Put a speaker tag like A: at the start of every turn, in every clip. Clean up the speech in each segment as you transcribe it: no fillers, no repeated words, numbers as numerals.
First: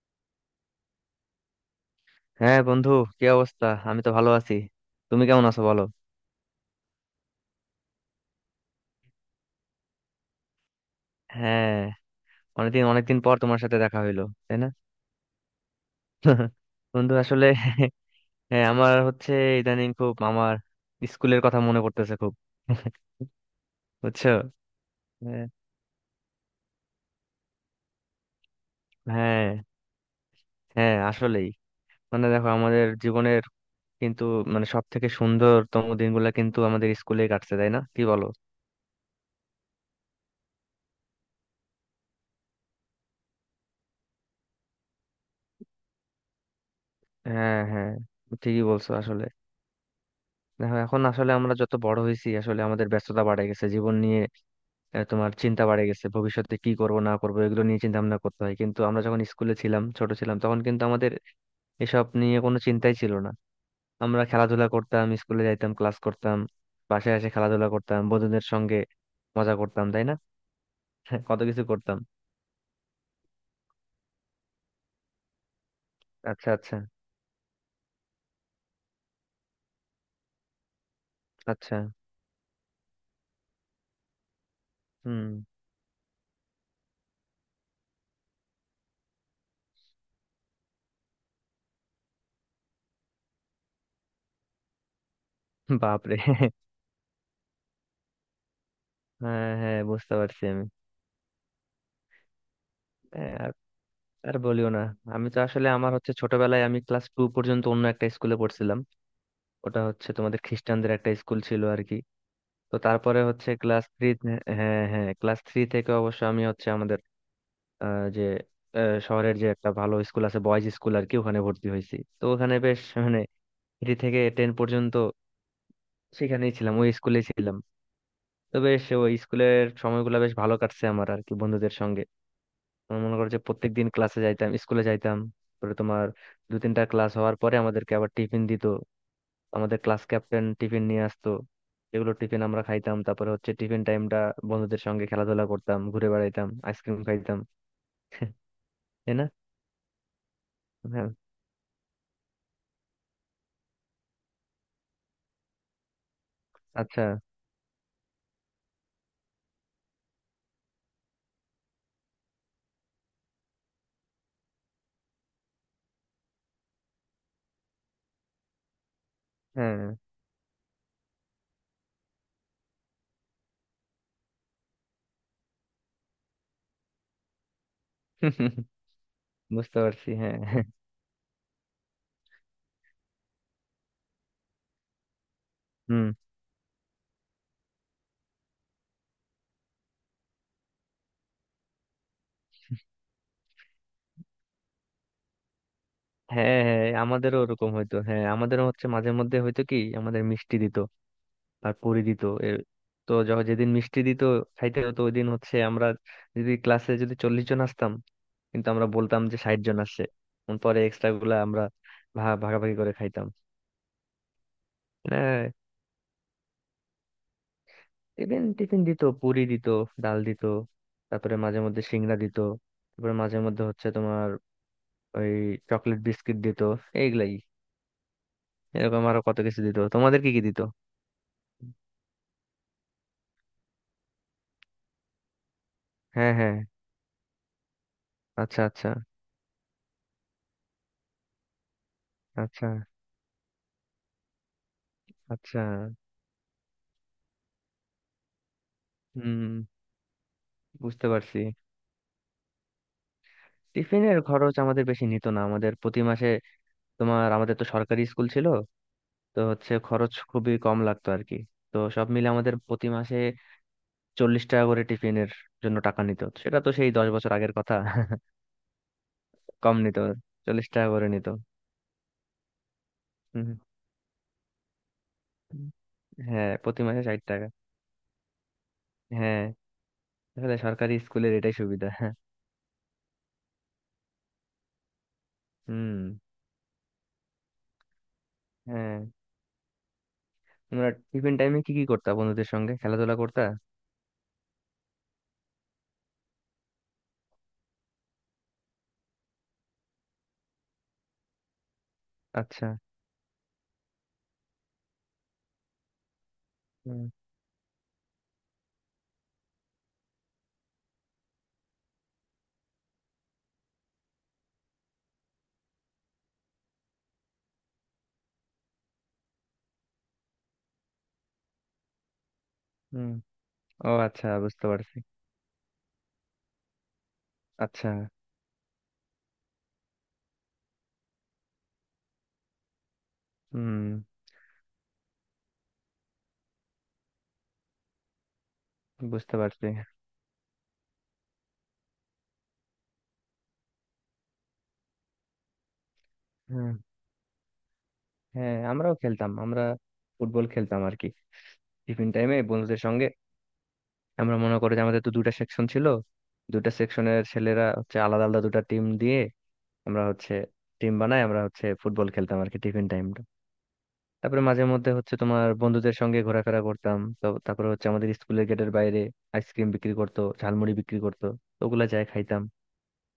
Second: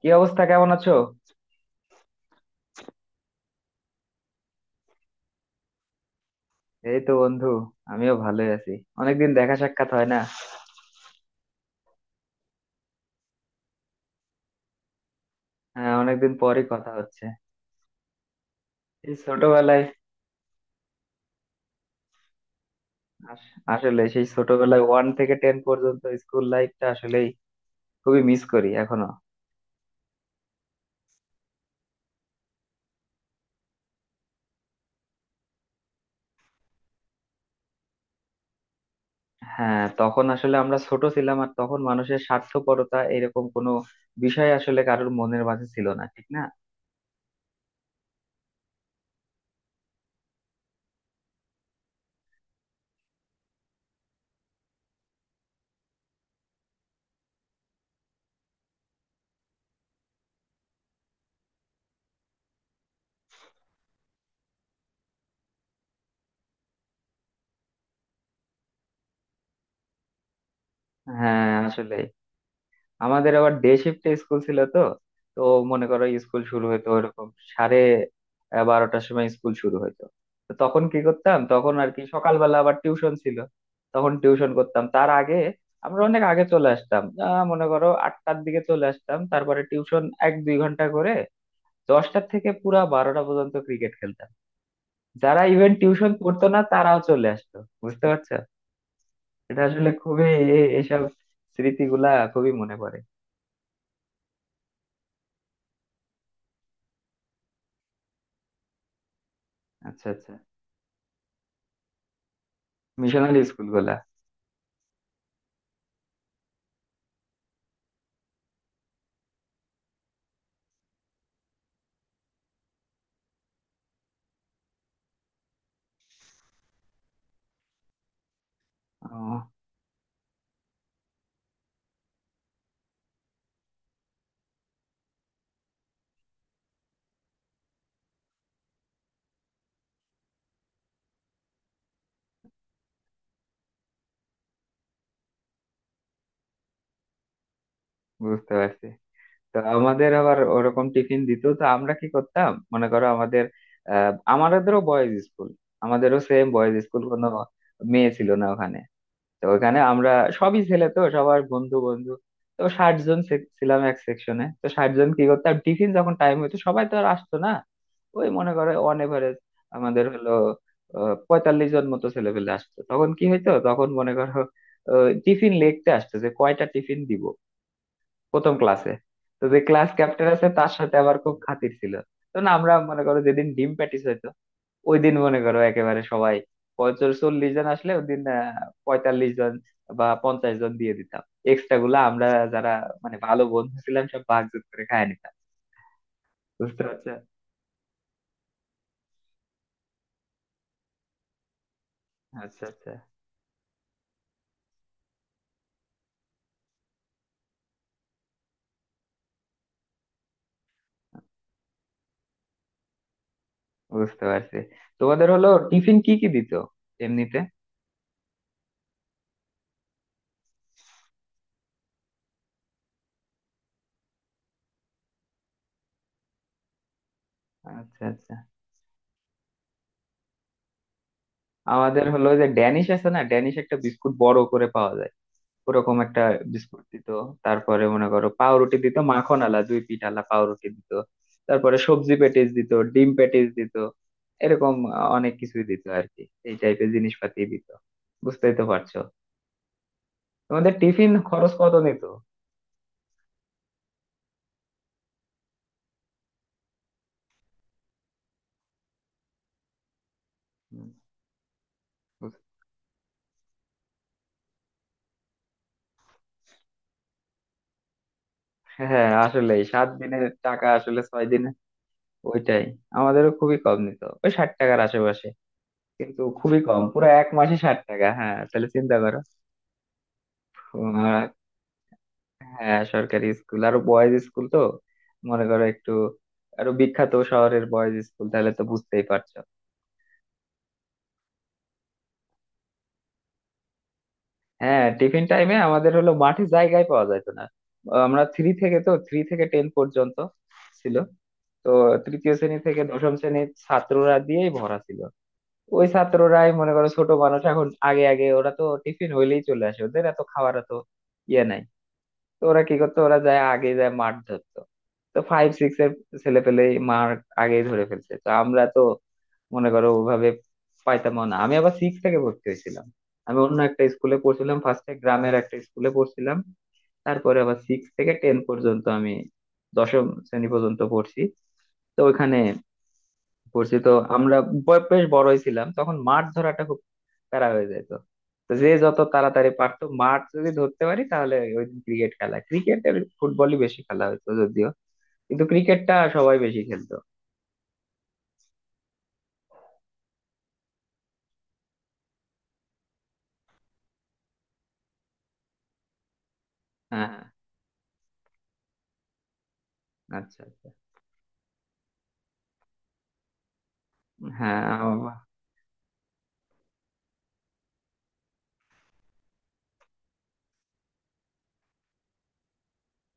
A: কি অবস্থা, কেমন আছো?
B: হ্যাঁ বন্ধু। কি অবস্থা, আমি তো ভালো আছি। তুমি কেমন আছো বলো।
A: এই তো বন্ধু, আমিও ভালোই আছি। অনেকদিন দেখা সাক্ষাৎ হয় না।
B: হ্যাঁ, অনেকদিন অনেকদিন পর তোমার সাথে দেখা হইলো তাই না।
A: হ্যাঁ, অনেকদিন পরই কথা
B: বন্ধু
A: হচ্ছে।
B: আসলে হ্যাঁ, আমার
A: এই
B: হচ্ছে
A: ছোটবেলায়,
B: ইদানিং খুব আমার স্কুলের কথা মনে পড়তেছে খুব।
A: আসলে সেই
B: বুঝছো।
A: ছোটবেলায় 1 থেকে
B: হ্যাঁ।
A: 10 পর্যন্ত স্কুল লাইফটা আসলেই খুবই মিস করি এখনো।
B: হ্যাঁ, হ্যাঁ, আসলেই মানে দেখো আমাদের জীবনের কিন্তু মানে সব থেকে সুন্দরতম দিনগুলো কিন্তু আমাদের স্কুলে কাটছে, তাই না, কি বলো।
A: হ্যাঁ, তখন আসলে আমরা ছোট ছিলাম, আর তখন মানুষের স্বার্থপরতা এরকম কোনো বিষয় আসলে কারোর মনের মাঝে ছিল না, ঠিক না?
B: হ্যাঁ হ্যাঁ ঠিকই বলছো আসলে। দেখো এখন আসলে আমরা যত বড় হয়েছি আসলে আমাদের ব্যস্ততা বাড়ে গেছে জীবন নিয়ে। তোমার চিন্তা বাড়ে গেছে ভবিষ্যতে কি করব না করব এগুলো নিয়ে চিন্তা ভাবনা করতে হয়, কিন্তু আমরা যখন স্কুলে ছিলাম, ছোট ছিলাম, তখন কিন্তু আমাদের এসব নিয়ে কোনো চিন্তাই ছিল না। আমরা খেলাধুলা করতাম, স্কুলে যাইতাম, ক্লাস করতাম, বাসায় এসে খেলাধুলা করতাম বন্ধুদের সঙ্গে, মজা করতাম, তাই না। কত
A: হ্যাঁ,
B: কিছু
A: আসলে
B: করতাম।
A: আমাদের আবার ডে শিফটে স্কুল ছিল তো। তো মনে করো স্কুল
B: আচ্ছা
A: শুরু
B: আচ্ছা
A: হতো এরকম সাড়ে 12টার সময় স্কুল শুরু হতো। তো তখন কি করতাম, তখন
B: আচ্ছা।
A: আর কি সকালবেলা আবার টিউশন ছিল। তখন টিউশন করতাম তার
B: হুম।
A: আগে। আমরা অনেক আগে চলে আসতাম, মনে করো 8টার দিকে চলে আসতাম, তারপরে টিউশন 1-2 ঘন্টা করে 10টার থেকে পুরা 12টা পর্যন্ত ক্রিকেট খেলতাম। যারা ইভেন টিউশন
B: বাপরে।
A: পড়তো না তারাও চলে আসতো। বুঝতে পারছো,
B: হ্যাঁ
A: এটা
B: হ্যাঁ
A: আসলে
B: বুঝতে
A: খুবই,
B: পারছি আমি।
A: এসব স্মৃতিগুলা খুবই মনে পড়ে।
B: হ্যাঁ, আর আর বলিও না। আমি তো আসলে আমার হচ্ছে ছোটবেলায় আমি ক্লাস টু পর্যন্ত অন্য একটা স্কুলে পড়ছিলাম। ওটা
A: আচ্ছা
B: হচ্ছে
A: আচ্ছা,
B: তোমাদের খ্রিস্টানদের একটা স্কুল ছিল আর কি। তো তারপরে
A: মিশনারি
B: হচ্ছে
A: স্কুল
B: ক্লাস
A: গুলা।
B: থ্রি, হ্যাঁ হ্যাঁ, ক্লাস থ্রি থেকে অবশ্য আমি হচ্ছে আমাদের আহ, যে শহরের যে একটা ভালো স্কুল আছে, বয়েজ স্কুল আর কি, ওখানে ভর্তি হয়েছি। তো ওখানে বেশ মানে থ্রি থেকে টেন পর্যন্ত সেখানেই ছিলাম, ওই স্কুলে ছিলাম। তো বেশ ওই
A: ও,
B: স্কুলের সময়গুলো বেশ ভালো কাটছে আমার আর কি বন্ধুদের সঙ্গে। আমার মনে করো যে প্রত্যেক দিন ক্লাসে যাইতাম, স্কুলে যাইতাম। তারপরে তোমার দু তিনটা ক্লাস হওয়ার পরে আমাদেরকে আবার টিফিন দিত। আমাদের ক্লাস ক্যাপ্টেন টিফিন নিয়ে আসতো। এগুলো টিফিন আমরা খাইতাম। তারপরে হচ্ছে টিফিন টাইমটা বন্ধুদের সঙ্গে খেলাধুলা করতাম, ঘুরে বেড়াইতাম, আইসক্রিম খাইতাম।
A: বুঝতে পারছি।
B: তাই না।
A: তো আমাদের আবার ওরকম
B: হ্যাঁ।
A: টিফিন দিত, তো আমরা কি করতাম মনে করো আমাদের, আমাদেরও বয়েজ স্কুল, আমাদেরও সেম বয়েজ স্কুল,
B: আচ্ছা।
A: কোনো মেয়ে ছিল না ওখানে। তো ওখানে আমরা সবই ছেলে, তো সবার বন্ধু বন্ধু। তো 60 জন ছিলাম এক সেকশনে, তো 60 জন কি করতাম, টিফিন যখন টাইম হইতো সবাই তো আর আসতো না। ওই মনে করে অন এভারেজ
B: হ্যাঁ।
A: আমাদের হলো 45 জন মতো ছেলে পেলে আসতো, তখন কি হইতো, তখন মনে করো টিফিন লিখতে আসতো যে কয়টা টিফিন দিব প্রথম ক্লাসে। তো যে
B: বুঝতে
A: ক্লাস
B: পারছি।
A: ক্যাপ্টেন
B: হ্যাঁ।
A: আছে তার সাথে আবার খুব খাতির ছিল। তো না, আমরা মনে করো যেদিন ডিম প্যাটিস হইতো ওই দিন মনে করো একেবারে
B: হুম।
A: সবাই, 50-40 জন আসলে ওই দিন, 45 জন বা 50 জন দিয়ে দিতাম। এক্সট্রা গুলা আমরা যারা মানে ভালো বন্ধু ছিলাম সব ভাগযোগ করে খায় নিতাম।
B: হ্যাঁ
A: বুঝতে
B: হ্যাঁ
A: পারছো।
B: আমাদেরও ওরকম হইতো। হ্যাঁ আমাদেরও হচ্ছে মাঝে মধ্যে হয়তো কি আমাদের মিষ্টি দিত আর পুরি দিত। এ-
A: আচ্ছা আচ্ছা,
B: তো যখন যেদিন মিষ্টি দিত খাইতে হতো ওই দিন হচ্ছে আমরা যদি ক্লাসে যদি 40 জন আসতাম, কিন্তু আমরা বলতাম যে 60 জন আসছে। পরে এক্সট্রা গুলা আমরা ভাগাভাগি করে খাইতাম।
A: বুঝতে পারছি। তোমাদের
B: হ্যাঁ।
A: হলো টিফিন কি কি দিত এমনিতে?
B: টিফিন, টিফিন দিত, পুরি দিত, ডাল দিত। তারপরে মাঝে মধ্যে সিংড়া দিত। তারপরে মাঝে মধ্যে হচ্ছে তোমার ওই চকলেট বিস্কিট দিত। এইগুলাই।
A: আচ্ছা আচ্ছা,
B: এরকম আরো কত কিছু দিত, তোমাদের কি কি দিত।
A: আমাদের হলো যে ড্যানিশ আছে না, ড্যানিশ একটা বিস্কুট বড় করে পাওয়া যায়, ওরকম একটা
B: হ্যাঁ হ্যাঁ।
A: বিস্কুট দিত। তারপরে মনে করো
B: আচ্ছা
A: পাউরুটি
B: আচ্ছা
A: দিত, মাখন আলা দুই পিঠ আলা পাউরুটি দিত। তারপরে সবজি প্যাটিস
B: আচ্ছা
A: দিত, ডিম প্যাটিস দিত, এরকম অনেক
B: আচ্ছা।
A: কিছুই দিত আর কি, এই টাইপের জিনিসপাতি দিত। বুঝতেই তো পারছো।
B: হুম।
A: তোমাদের
B: বুঝতে
A: টিফিন
B: পারছি।
A: খরচ কত নিত?
B: টিফিনের খরচ আমাদের বেশি নিত না। আমাদের প্রতি মাসে তোমার, আমাদের তো সরকারি স্কুল ছিল, তো হচ্ছে খরচ খুবই কম
A: হুম,
B: লাগতো আর কি। তো সব মিলে
A: বুঝ-
B: আমাদের প্রতি মাসে 40 টাকা করে টিফিনের জন্য টাকা নিত। সেটা তো সেই 10 বছর আগের কথা।
A: হ্যাঁ আসলে
B: কম
A: সাত
B: নিত,
A: দিনের টাকা
B: 40 টাকা
A: আসলে
B: করে
A: ছয়
B: নিত।
A: দিনে। ওইটাই, আমাদেরও
B: হুম,
A: খুবই কম নিত, ওই 60 টাকার আশেপাশে, কিন্তু
B: হ্যাঁ
A: খুবই কম,
B: প্রতি মাসে
A: পুরো
B: ষাট
A: এক
B: টাকা
A: মাসে 60 টাকা, হ্যাঁ তাহলে চিন্তা করো।
B: হ্যাঁ, তাহলে সরকারি স্কুলের এটাই সুবিধা।
A: হ্যাঁ, সরকারি স্কুল আর বয়েজ স্কুল তো, মনে করো একটু
B: হুম।
A: আরো বিখ্যাত শহরের বয়েজ স্কুল, তাহলে তো
B: হ্যাঁ।
A: বুঝতেই পারছো।
B: তোমরা টিফিন টাইমে কি কি করতা, বন্ধুদের সঙ্গে খেলাধুলা করতা।
A: হ্যাঁ, টিফিন টাইমে আমাদের হলো মাঠে জায়গায় পাওয়া যাইতো না। আমরা 3 থেকে, তো 3 থেকে টেন পর্যন্ত ছিল, তো তৃতীয় শ্রেণী
B: আচ্ছা।
A: থেকে দশম শ্রেণীর ছাত্ররা দিয়েই ভরা ছিল। ওই ছাত্ররাই মনে করো
B: হুম।
A: ছোট মানুষ, এখন আগে আগে ওরা তো টিফিন হইলেই চলে আসে, ওদের এত খাওয়ার তো ইয়ে নাই। তো ওরা কি করতো, ওরা যায় আগে, যায় মাঠ ধরতো। তো 5-6 এর ছেলে পেলে মার আগেই ধরে ফেলছে, তো আমরা তো মনে করো ওভাবে পাইতাম না। আমি আবার 6 থেকে ভর্তি হয়েছিলাম,
B: হুম।
A: আমি অন্য একটা
B: ও
A: স্কুলে
B: আচ্ছা,
A: পড়ছিলাম,
B: বুঝতে
A: ফার্স্টে
B: পারছি।
A: গ্রামের একটা স্কুলে পড়ছিলাম। তারপরে আবার সিক্স
B: আচ্ছা।
A: থেকে টেন পর্যন্ত আমি দশম শ্রেণী পর্যন্ত পড়ছি। তো ওইখানে পড়ছি,
B: হুম।
A: তো আমরা বেশ বড়ই ছিলাম তখন, মাছ ধরাটা খুব প্যারা হয়ে যেত। তো যে যত
B: বুঝতে
A: তাড়াতাড়ি
B: পারছি।
A: পারতো মাছ যদি ধরতে পারি তাহলে ওই ক্রিকেট খেলা, ক্রিকেট আর ফুটবলই বেশি খেলা হতো যদিও, কিন্তু ক্রিকেটটা সবাই বেশি
B: হুম।
A: খেলতো।
B: হ্যাঁ আমরাও খেলতাম। আমরা ফুটবল খেলতাম আর কি টিফিন টাইমে বন্ধুদের সঙ্গে। আমরা মনে করি যে আমাদের তো দুইটা সেকশন ছিল, দুইটা
A: হ্যাঁ
B: সেকশনের
A: হ্যাঁ,
B: ছেলেরা হচ্ছে আলাদা আলাদা দুটা টিম দিয়ে আমরা হচ্ছে
A: আচ্ছা আচ্ছা,
B: টিম বানাই, আমরা হচ্ছে ফুটবল খেলতাম আর কি টিফিন টাইমটা। তারপরে
A: হ্যাঁ
B: মাঝে মধ্যে হচ্ছে তোমার বন্ধুদের সঙ্গে ঘোরাফেরা করতাম। তো তারপরে হচ্ছে আমাদের স্কুলের গেটের বাইরে আইসক্রিম বিক্রি করতো, ঝালমুড়ি বিক্রি করতো, তো ওগুলা যাই খাইতাম।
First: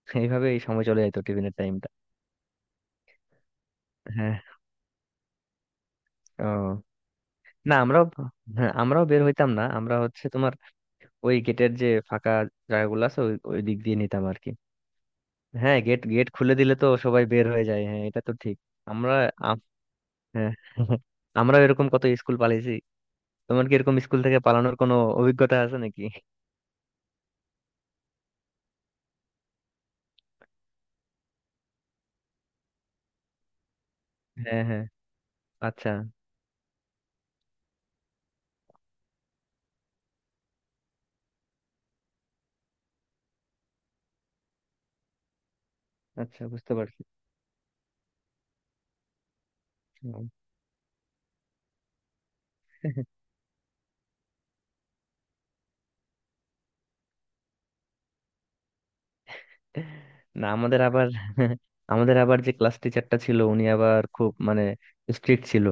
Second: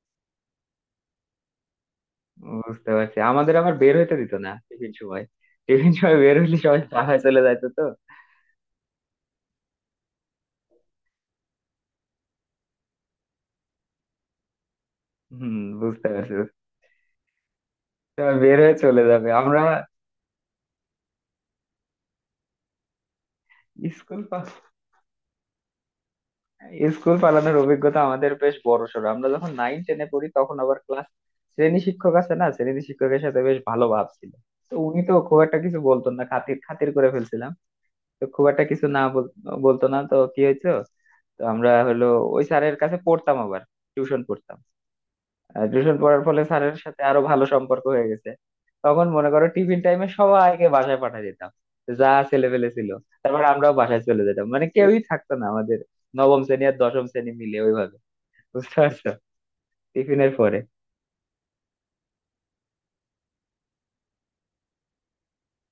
B: এইভাবে এই সময় চলে যেত টিফিনের টাইমটা।
A: বুঝতে পারছি, আমাদের আবার বের হইতে দিত
B: হ্যাঁ।
A: না টিফিন সময়। টিফিন সময় বের হইলে সবাই
B: ও
A: পাড়ায় চলে যাইতো
B: না
A: তো।
B: আমরাও, হ্যাঁ আমরাও বের হইতাম না। আমরা হচ্ছে তোমার ওই গেটের যে ফাঁকা জায়গাগুলো আছে ওই ওই দিক দিয়ে নিতাম আর কি।
A: হম
B: হ্যাঁ, গেট
A: বুঝতে
B: গেট
A: পারছি,
B: খুলে
A: বুঝতে পারছি।
B: দিলে তো সবাই বের হয়ে যায়, হ্যাঁ এটা তো
A: সবাই
B: ঠিক।
A: বের হয়ে চলে
B: আমরা
A: যাবে আমরা।
B: আম- হ্যাঁ। আমরা এরকম কত স্কুল পালিয়েছি। তোমার কি এরকম স্কুল
A: স্কুল,
B: থেকে পালানোর কোনো অভিজ্ঞতা আছে নাকি।
A: স্কুল পালানোর অভিজ্ঞতা আমাদের বেশ বড়সড়। আমরা যখন 9-10-এ পড়ি তখন আবার ক্লাস শ্রেণী শিক্ষক আছে না, শ্রেণী শিক্ষকের সাথে বেশ ভালো ভাব ছিল।
B: হ্যাঁ
A: তো
B: হ্যাঁ।
A: উনি তো খুব একটা কিছু
B: আচ্ছা
A: বলতো না, খাতির খাতির করে ফেলছিলাম। তো খুব একটা কিছু না বলতো না, তো কি হয়েছে, তো আমরা হলো ওই স্যারের কাছে পড়তাম আবার, টিউশন পড়তাম, টিউশন পড়ার ফলে
B: আচ্ছা বুঝতে
A: স্যারের
B: পারছি।
A: সাথে আরো ভালো সম্পর্ক হয়ে গেছে। তখন মনে করো টিফিন টাইমে
B: হুম।
A: সবাইকে বাসায় পাঠিয়ে দিতাম, যা ছেলেপেলে ছিল। তারপর আমরাও বাসায় চলে যেতাম, মানে কেউই থাকতো না আমাদের নবম শ্রেণী আর দশম শ্রেণী মিলে ওইভাবে। বুঝতে পারছো, টিফিনের
B: না
A: পরে।
B: আমাদের আবার আমাদের আবার যে ক্লাস টিচারটা ছিল উনি আবার খুব মানে স্ট্রিক্ট ছিল।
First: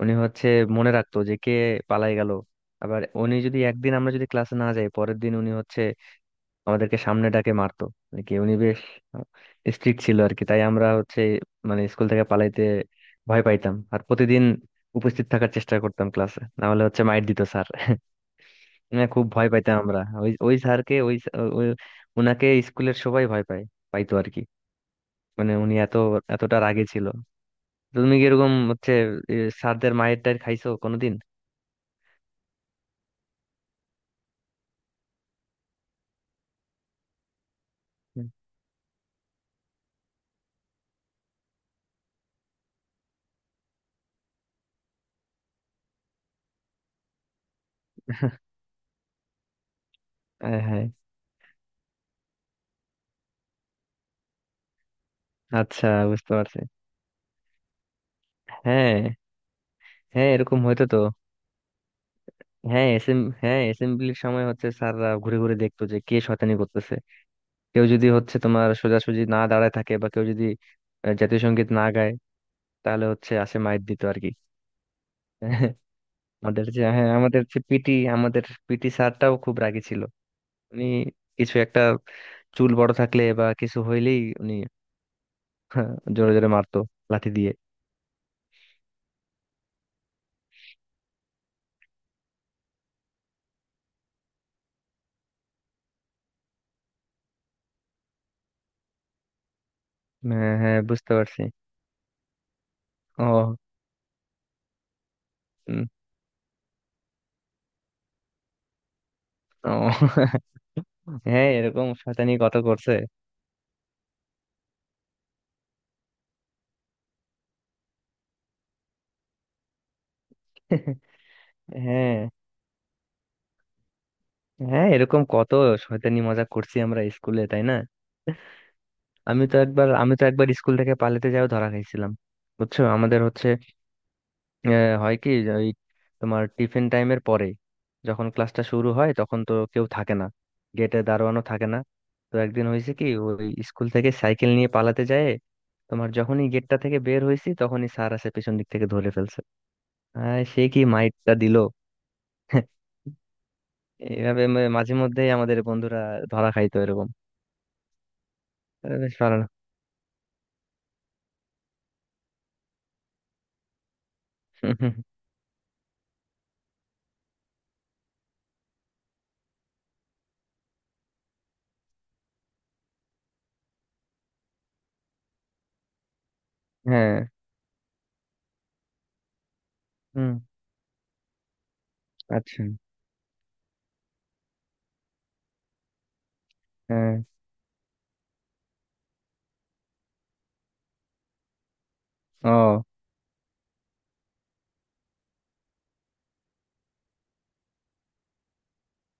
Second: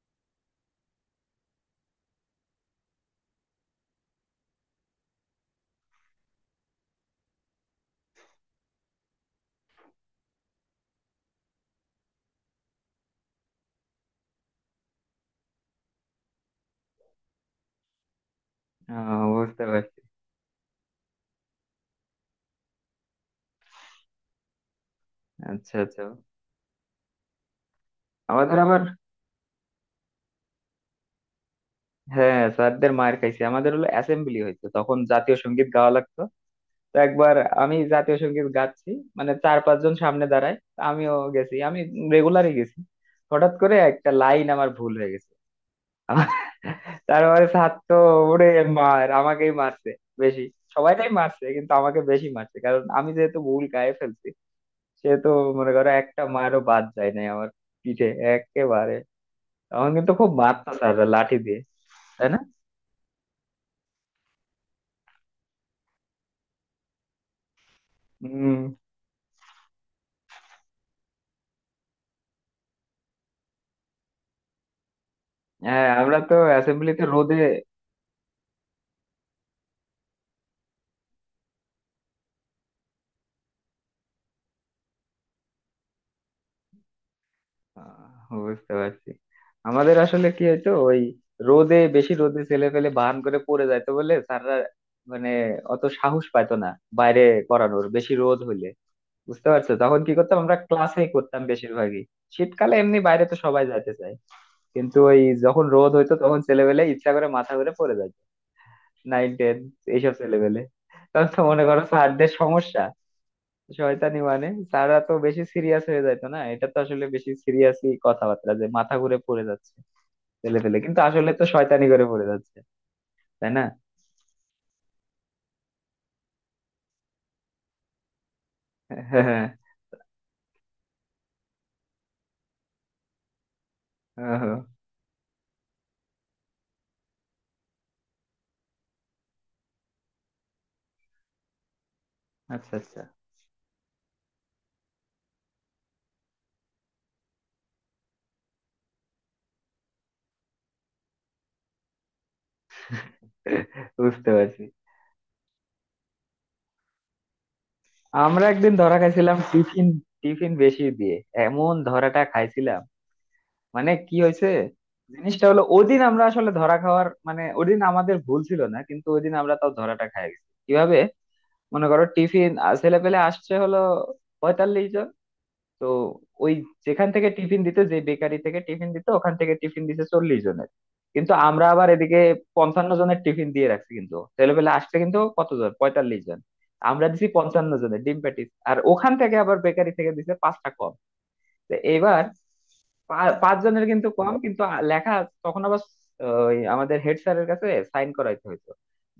B: উনি হচ্ছে মনে রাখতো যে কে পালাই গেল। আবার উনি যদি একদিন, আমরা যদি ক্লাসে না যাই পরের দিন উনি হচ্ছে আমাদেরকে সামনে ডাকে মারতো। মানে কি উনি বেশ স্ট্রিক্ট ছিল আর কি। তাই আমরা হচ্ছে মানে স্কুল থেকে পালাইতে ভয় পাইতাম আর প্রতিদিন উপস্থিত থাকার চেষ্টা করতাম ক্লাসে, না হলে হচ্ছে মাইর দিত স্যার। না, খুব ভয়
A: বুঝতে
B: পাইতাম
A: পারছি।
B: আমরা ওই ওই স্যারকে ওই ওই উনাকে স্কুলের সবাই ভয় পায়, পাইতো আর কি। মানে উনি
A: আচ্ছা
B: এত
A: আচ্ছা,
B: এতটা রাগে ছিল। তো তুমি কি এরকম
A: আমাদের আবার,
B: হচ্ছে এ, স্যারদের মায়ের টায়ের খাইছো কোনোদিন।
A: হ্যাঁ স্যারদের মার খাইছে, আমাদের হলো অ্যাসেম্বলি হইতো, তখন জাতীয় সঙ্গীত গাওয়া লাগতো। তো একবার আমি জাতীয় সঙ্গীত গাচ্ছি, মানে 4-5 জন সামনে দাঁড়ায়, আমিও গেছি, আমি রেগুলারই গেছি। হঠাৎ করে একটা লাইন আমার ভুল হয়ে গেছে। আমার, তারপরে স্যার তো ওরে মার, আমাকেই মারছে বেশি।
B: হ্যাঁ হ্যাঁ।
A: সবাইটাই মারছে কিন্তু আমাকে বেশি মারছে, কারণ আমি যেহেতু ভুল গায়ে ফেলছি সেহেতু মনে
B: আচ্ছা
A: করো একটা
B: বুঝতে পারছি।
A: মারও বাদ যায় নাই আমার পিঠে একেবারে।
B: হ্যাঁ
A: তখন কিন্তু
B: হ্যাঁ
A: খুব
B: এরকম
A: মারতো
B: হয়তো তো।
A: স্যাররা লাঠি দিয়ে, তাই না?
B: হ্যাঁ হ্যাঁ অ্যাসেম্বলির সময় হচ্ছে স্যাররা ঘুরে ঘুরে দেখতো যে কে শয়তানি করতেছে, কেউ যদি হচ্ছে
A: হম
B: তোমার সোজাসুজি না দাঁড়ায় থাকে বা কেউ যদি জাতীয় সঙ্গীত না গায়, তাহলে হচ্ছে আসে মাইর দিত আর কি।
A: হ্যাঁ আমরা তো
B: আমাদের যে,
A: অ্যাসেম্বলিতে
B: হ্যাঁ
A: রোদে।
B: আমাদের যে পিটি আমাদের পিটি স্যারটাও খুব রাগী ছিল। উনি কিছু একটা, চুল বড় থাকলে বা কিছু হইলেই উনি, হ্যাঁ, জোরে জোরে মারতো লাঠি দিয়ে।
A: বুঝতে পারছি, আমাদের আসলে কি হইতো ওই রোদে, বেশি রোদে ছেলে পেলে বাহান করে পড়ে যাইতো বলে স্যাররা মানে অত সাহস পাইতো না বাইরে করানোর বেশি রোদ হইলে। বুঝতে পারছো, তখন কি করতাম
B: হ্যাঁ
A: আমরা
B: হ্যাঁ
A: ক্লাসেই
B: বুঝতে
A: করতাম
B: পারছি।
A: বেশিরভাগই। শীতকালে এমনি বাইরে তো
B: ও।
A: সবাই যাইতে চায়, কিন্তু ওই যখন
B: উম,
A: রোদ হইতো তখন ছেলেবেলে ইচ্ছা করে মাথা ঘুরে পড়ে যাইতো, 9-10
B: ও।
A: এইসব ছেলেবেলে। তখন তো
B: হ্যাঁ
A: মনে করো
B: এরকম
A: স্যারদের
B: শয়তানি কত
A: সমস্যা,
B: করছে।
A: শয়তানি মানে, তারা তো বেশি সিরিয়াস হয়ে যাইতো না, এটা তো আসলে বেশি সিরিয়াসই কথাবার্তা যে মাথা ঘুরে পড়ে যাচ্ছে ফেলে ফেলে, কিন্তু আসলে তো শয়তানি করে
B: হ্যাঁ
A: পড়ে যাচ্ছে। তাই না?
B: হ্যাঁ এরকম কত শয়তানি, মজা করছি আমরা স্কুলে তাই না। আমি
A: হ্যাঁ।
B: তো একবার, আমি তো একবার স্কুল থেকে পালাতে যাও ধরা খাইছিলাম। বুঝছো আমাদের হচ্ছে
A: ওহো,
B: হয় কি যে ওই তোমার টিফিন টাইমের পরে যখন ক্লাসটা শুরু হয় তখন তো কেউ থাকে না, গেটে দারোয়ানও থাকে না। তো একদিন
A: আচ্ছা
B: হয়েছে
A: আচ্ছা,
B: কি ওই স্কুল থেকে সাইকেল নিয়ে পালাতে যায়, তোমার যখনই গেটটা থেকে বের হয়েছি তখনই স্যার আসে পেছন দিক থেকে ধরে ফেলছে। সে কি মাইটটা দিল।
A: বুঝতে
B: এইভাবে
A: পারছি।
B: মাঝে মধ্যেই আমাদের বন্ধুরা ধরা খাইতো এরকম।
A: আমরা একদিন ধরা
B: আরে বেশ ভালো
A: খাইছিলাম
B: না।
A: টিফিন, টিফিন বেশি দিয়ে এমন ধরাটা খাইছিলাম। মানে কি হয়েছে, জিনিসটা হলো ওদিন আমরা আসলে ধরা খাওয়ার, মানে ওদিন আমাদের ভুল ছিল না, কিন্তু ওদিন আমরা তাও ধরাটা খাই গেছি। কিভাবে, মনে করো টিফিন, ছেলে পেলে আসছে হলো 45। তো ওই যেখান
B: হ্যাঁ।
A: থেকে টিফিন দিত, যে বেকারি থেকে টিফিন দিত, ওখান থেকে টিফিন দিছে
B: হুম।
A: 40 জনের। কিন্তু আমরা আবার এদিকে
B: আচ্ছা।
A: 55 জনের টিফিন দিয়ে রাখছি, কিন্তু ছেলেপেলে আসছে কিন্তু কতজন, 45 জন। আমরা
B: হ্যাঁ।
A: দিছি 55 জনের ডিম প্যাটিস, আর ওখান থেকে আবার বেকারি থেকে দিছে 5টা কম। তো এবার
B: ও
A: পাঁচজনের কিন্তু কম, কিন্তু লেখা, তখন আবার ওই আমাদের হেড স্যারের কাছে সাইন করাইতে হইতো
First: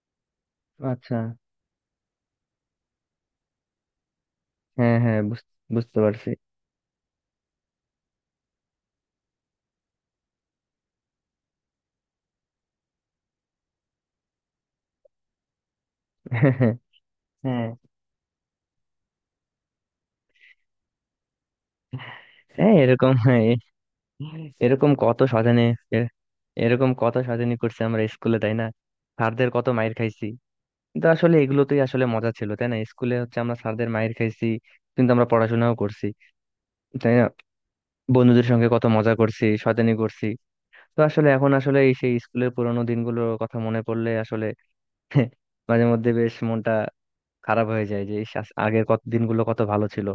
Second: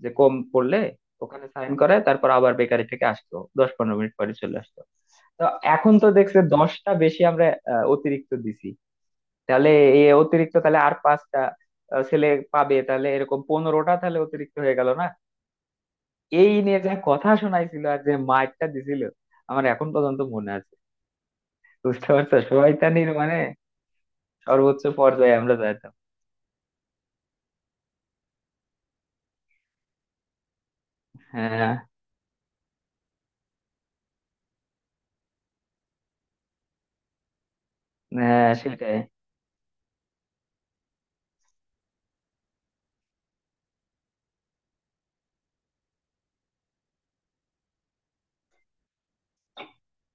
A: যে কম পড়লে।
B: আচ্ছা।
A: ওখানে সাইন করায় তারপর আবার বেকারি থেকে আসতো 10-15 মিনিট পরে চলে আসতো।
B: হ্যাঁ হ্যাঁ
A: তো এখন
B: বুঝতে
A: তো
B: পারছি।
A: দেখছে 10টা বেশি আমরা অতিরিক্ত দিছি, তাহলে এই অতিরিক্ত তাহলে আর 5টা ছেলে পাবে, তাহলে এরকম 15টা তাহলে অতিরিক্ত হয়ে গেল না। এই নিয়ে যা কথা
B: হ্যাঁ
A: শোনাইছিল আর যে মারটা দিছিল আমার এখন পর্যন্ত মনে আছে। বুঝতে পারছো,
B: হ্যাঁ
A: শয়তানির
B: এরকম,
A: মানে
B: হ্যাঁ,
A: সর্বোচ্চ
B: এরকম কত
A: পর্যায়ে আমরা
B: সাজানি,
A: যাইতাম।
B: এ- এরকম কত সাজানি করছে আমরা স্কুলে তাই না। স্যারদের কত মাইর খাইছি, কিন্তু আসলে
A: হ্যাঁ
B: এগুলোতেই আসলে মজা ছিল তাই না। স্কুলে হচ্ছে আমরা স্যারদের মাইর খাইছি কিন্তু আমরা পড়াশোনাও করছি, তাই না। বন্ধুদের
A: হ্যাঁ
B: সঙ্গে কত
A: সেটাই,
B: মজা করছি, শয়তানি করছি। তো আসলে এখন আসলে এই সেই স্কুলের পুরোনো দিনগুলোর কথা মনে পড়লে আসলে মাঝে মধ্যে বেশ মনটা খারাপ হয়ে যায় যে ইস, আগের কত দিনগুলো কত ভালো ছিল।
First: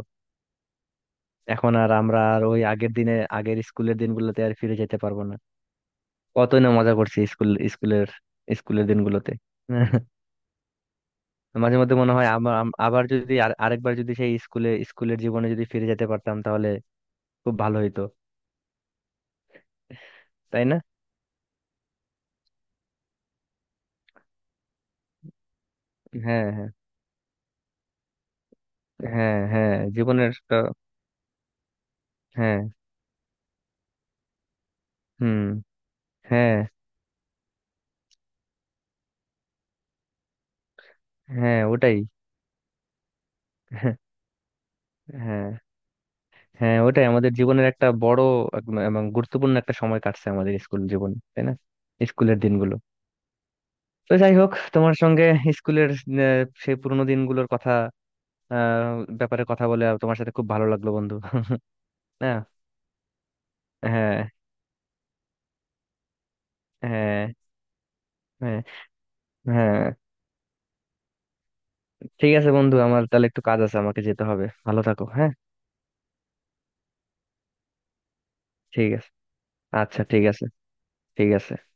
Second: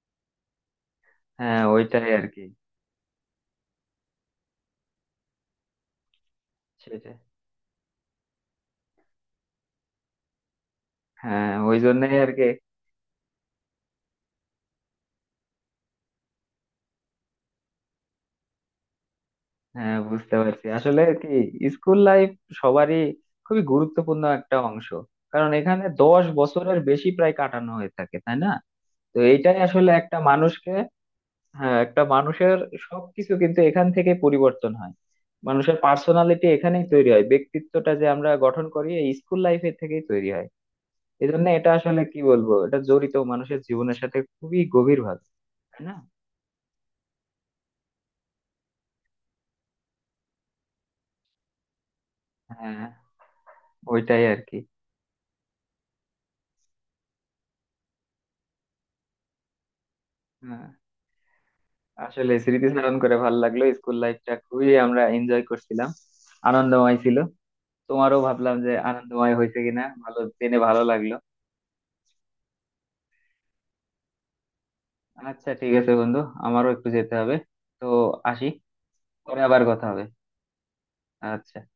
A: হ্যাঁ
B: এখন আর
A: ওইটাই
B: আমরা
A: আর
B: আর
A: কি,
B: ওই আগের দিনে, আগের স্কুলের দিনগুলোতে আর ফিরে যেতে পারবো না। কতই না মজা
A: সেটাই,
B: করছি স্কুলের স্কুলের দিনগুলোতে।
A: হ্যাঁ
B: মাঝে
A: ওই
B: মধ্যে মনে
A: জন্যই
B: হয়
A: আর কি।
B: আবার, আবার যদি আর আরেকবার যদি সেই স্কুলে, স্কুলের জীবনে যদি ফিরে যেতে পারতাম তাহলে খুব ভালো হইতো।
A: হ্যাঁ বুঝতে
B: তাই
A: পারছি,
B: না।
A: আসলে কি স্কুল লাইফ সবারই খুবই গুরুত্বপূর্ণ একটা অংশ, কারণ এখানে দশ
B: হ্যাঁ হ্যাঁ।
A: বছরের বেশি প্রায় কাটানো হয়ে থাকে, তাই না? তো
B: হ্যাঁ
A: এইটাই
B: হ্যাঁ
A: আসলে একটা
B: জীবনের একটা,
A: মানুষকে, হ্যাঁ একটা মানুষের
B: হ্যাঁ।
A: সবকিছু কিন্তু এখান থেকে পরিবর্তন হয়।
B: হুম।
A: মানুষের পার্সোনালিটি
B: হ্যাঁ
A: এখানেই তৈরি হয়, ব্যক্তিত্বটা যে আমরা গঠন করি এই স্কুল লাইফের থেকেই তৈরি হয়। এই জন্য
B: হ্যাঁ
A: এটা
B: ওটাই।
A: আসলে কি বলবো, এটা জড়িত মানুষের জীবনের সাথে খুবই গভীর ভাবে,
B: হ্যাঁ।
A: তাই না?
B: হ্যাঁ ওটাই আমাদের জীবনের একটা বড়, এবং গুরুত্বপূর্ণ একটা সময় কাটছে আমাদের স্কুল জীবন তাই না, স্কুলের দিনগুলো।
A: হ্যাঁ
B: তো
A: ওইটাই
B: যাই
A: আর
B: হোক,
A: কি।
B: তোমার সঙ্গে স্কুলের সেই পুরোনো দিনগুলোর কথা আহ ব্যাপারে কথা বলে আর তোমার সাথে খুব ভালো
A: হ্যাঁ
B: লাগলো বন্ধু।
A: আসলে
B: হ্যাঁ
A: স্মৃতিচারণ করে ভালো লাগলো, স্কুল
B: হ্যাঁ
A: লাইফটা খুবই আমরা এনজয় করছিলাম, আনন্দময় ছিল।
B: হ্যাঁ
A: তোমারও ভাবলাম
B: হ্যাঁ
A: যে আনন্দময় হয়েছে
B: হ্যাঁ।
A: কিনা, ভালো জেনে ভালো লাগলো।
B: ঠিক আছে বন্ধু, আমার তাহলে একটু কাজ আছে, আমাকে যেতে হবে, ভালো থাকো। হ্যাঁ,
A: আচ্ছা ঠিক আছে বন্ধু, আমারও একটু যেতে হবে, তো আসি,
B: ঠিক আছে।
A: পরে আবার কথা
B: আচ্ছা
A: হবে।
B: ঠিক আছে। ঠিক আছে।
A: আচ্ছা।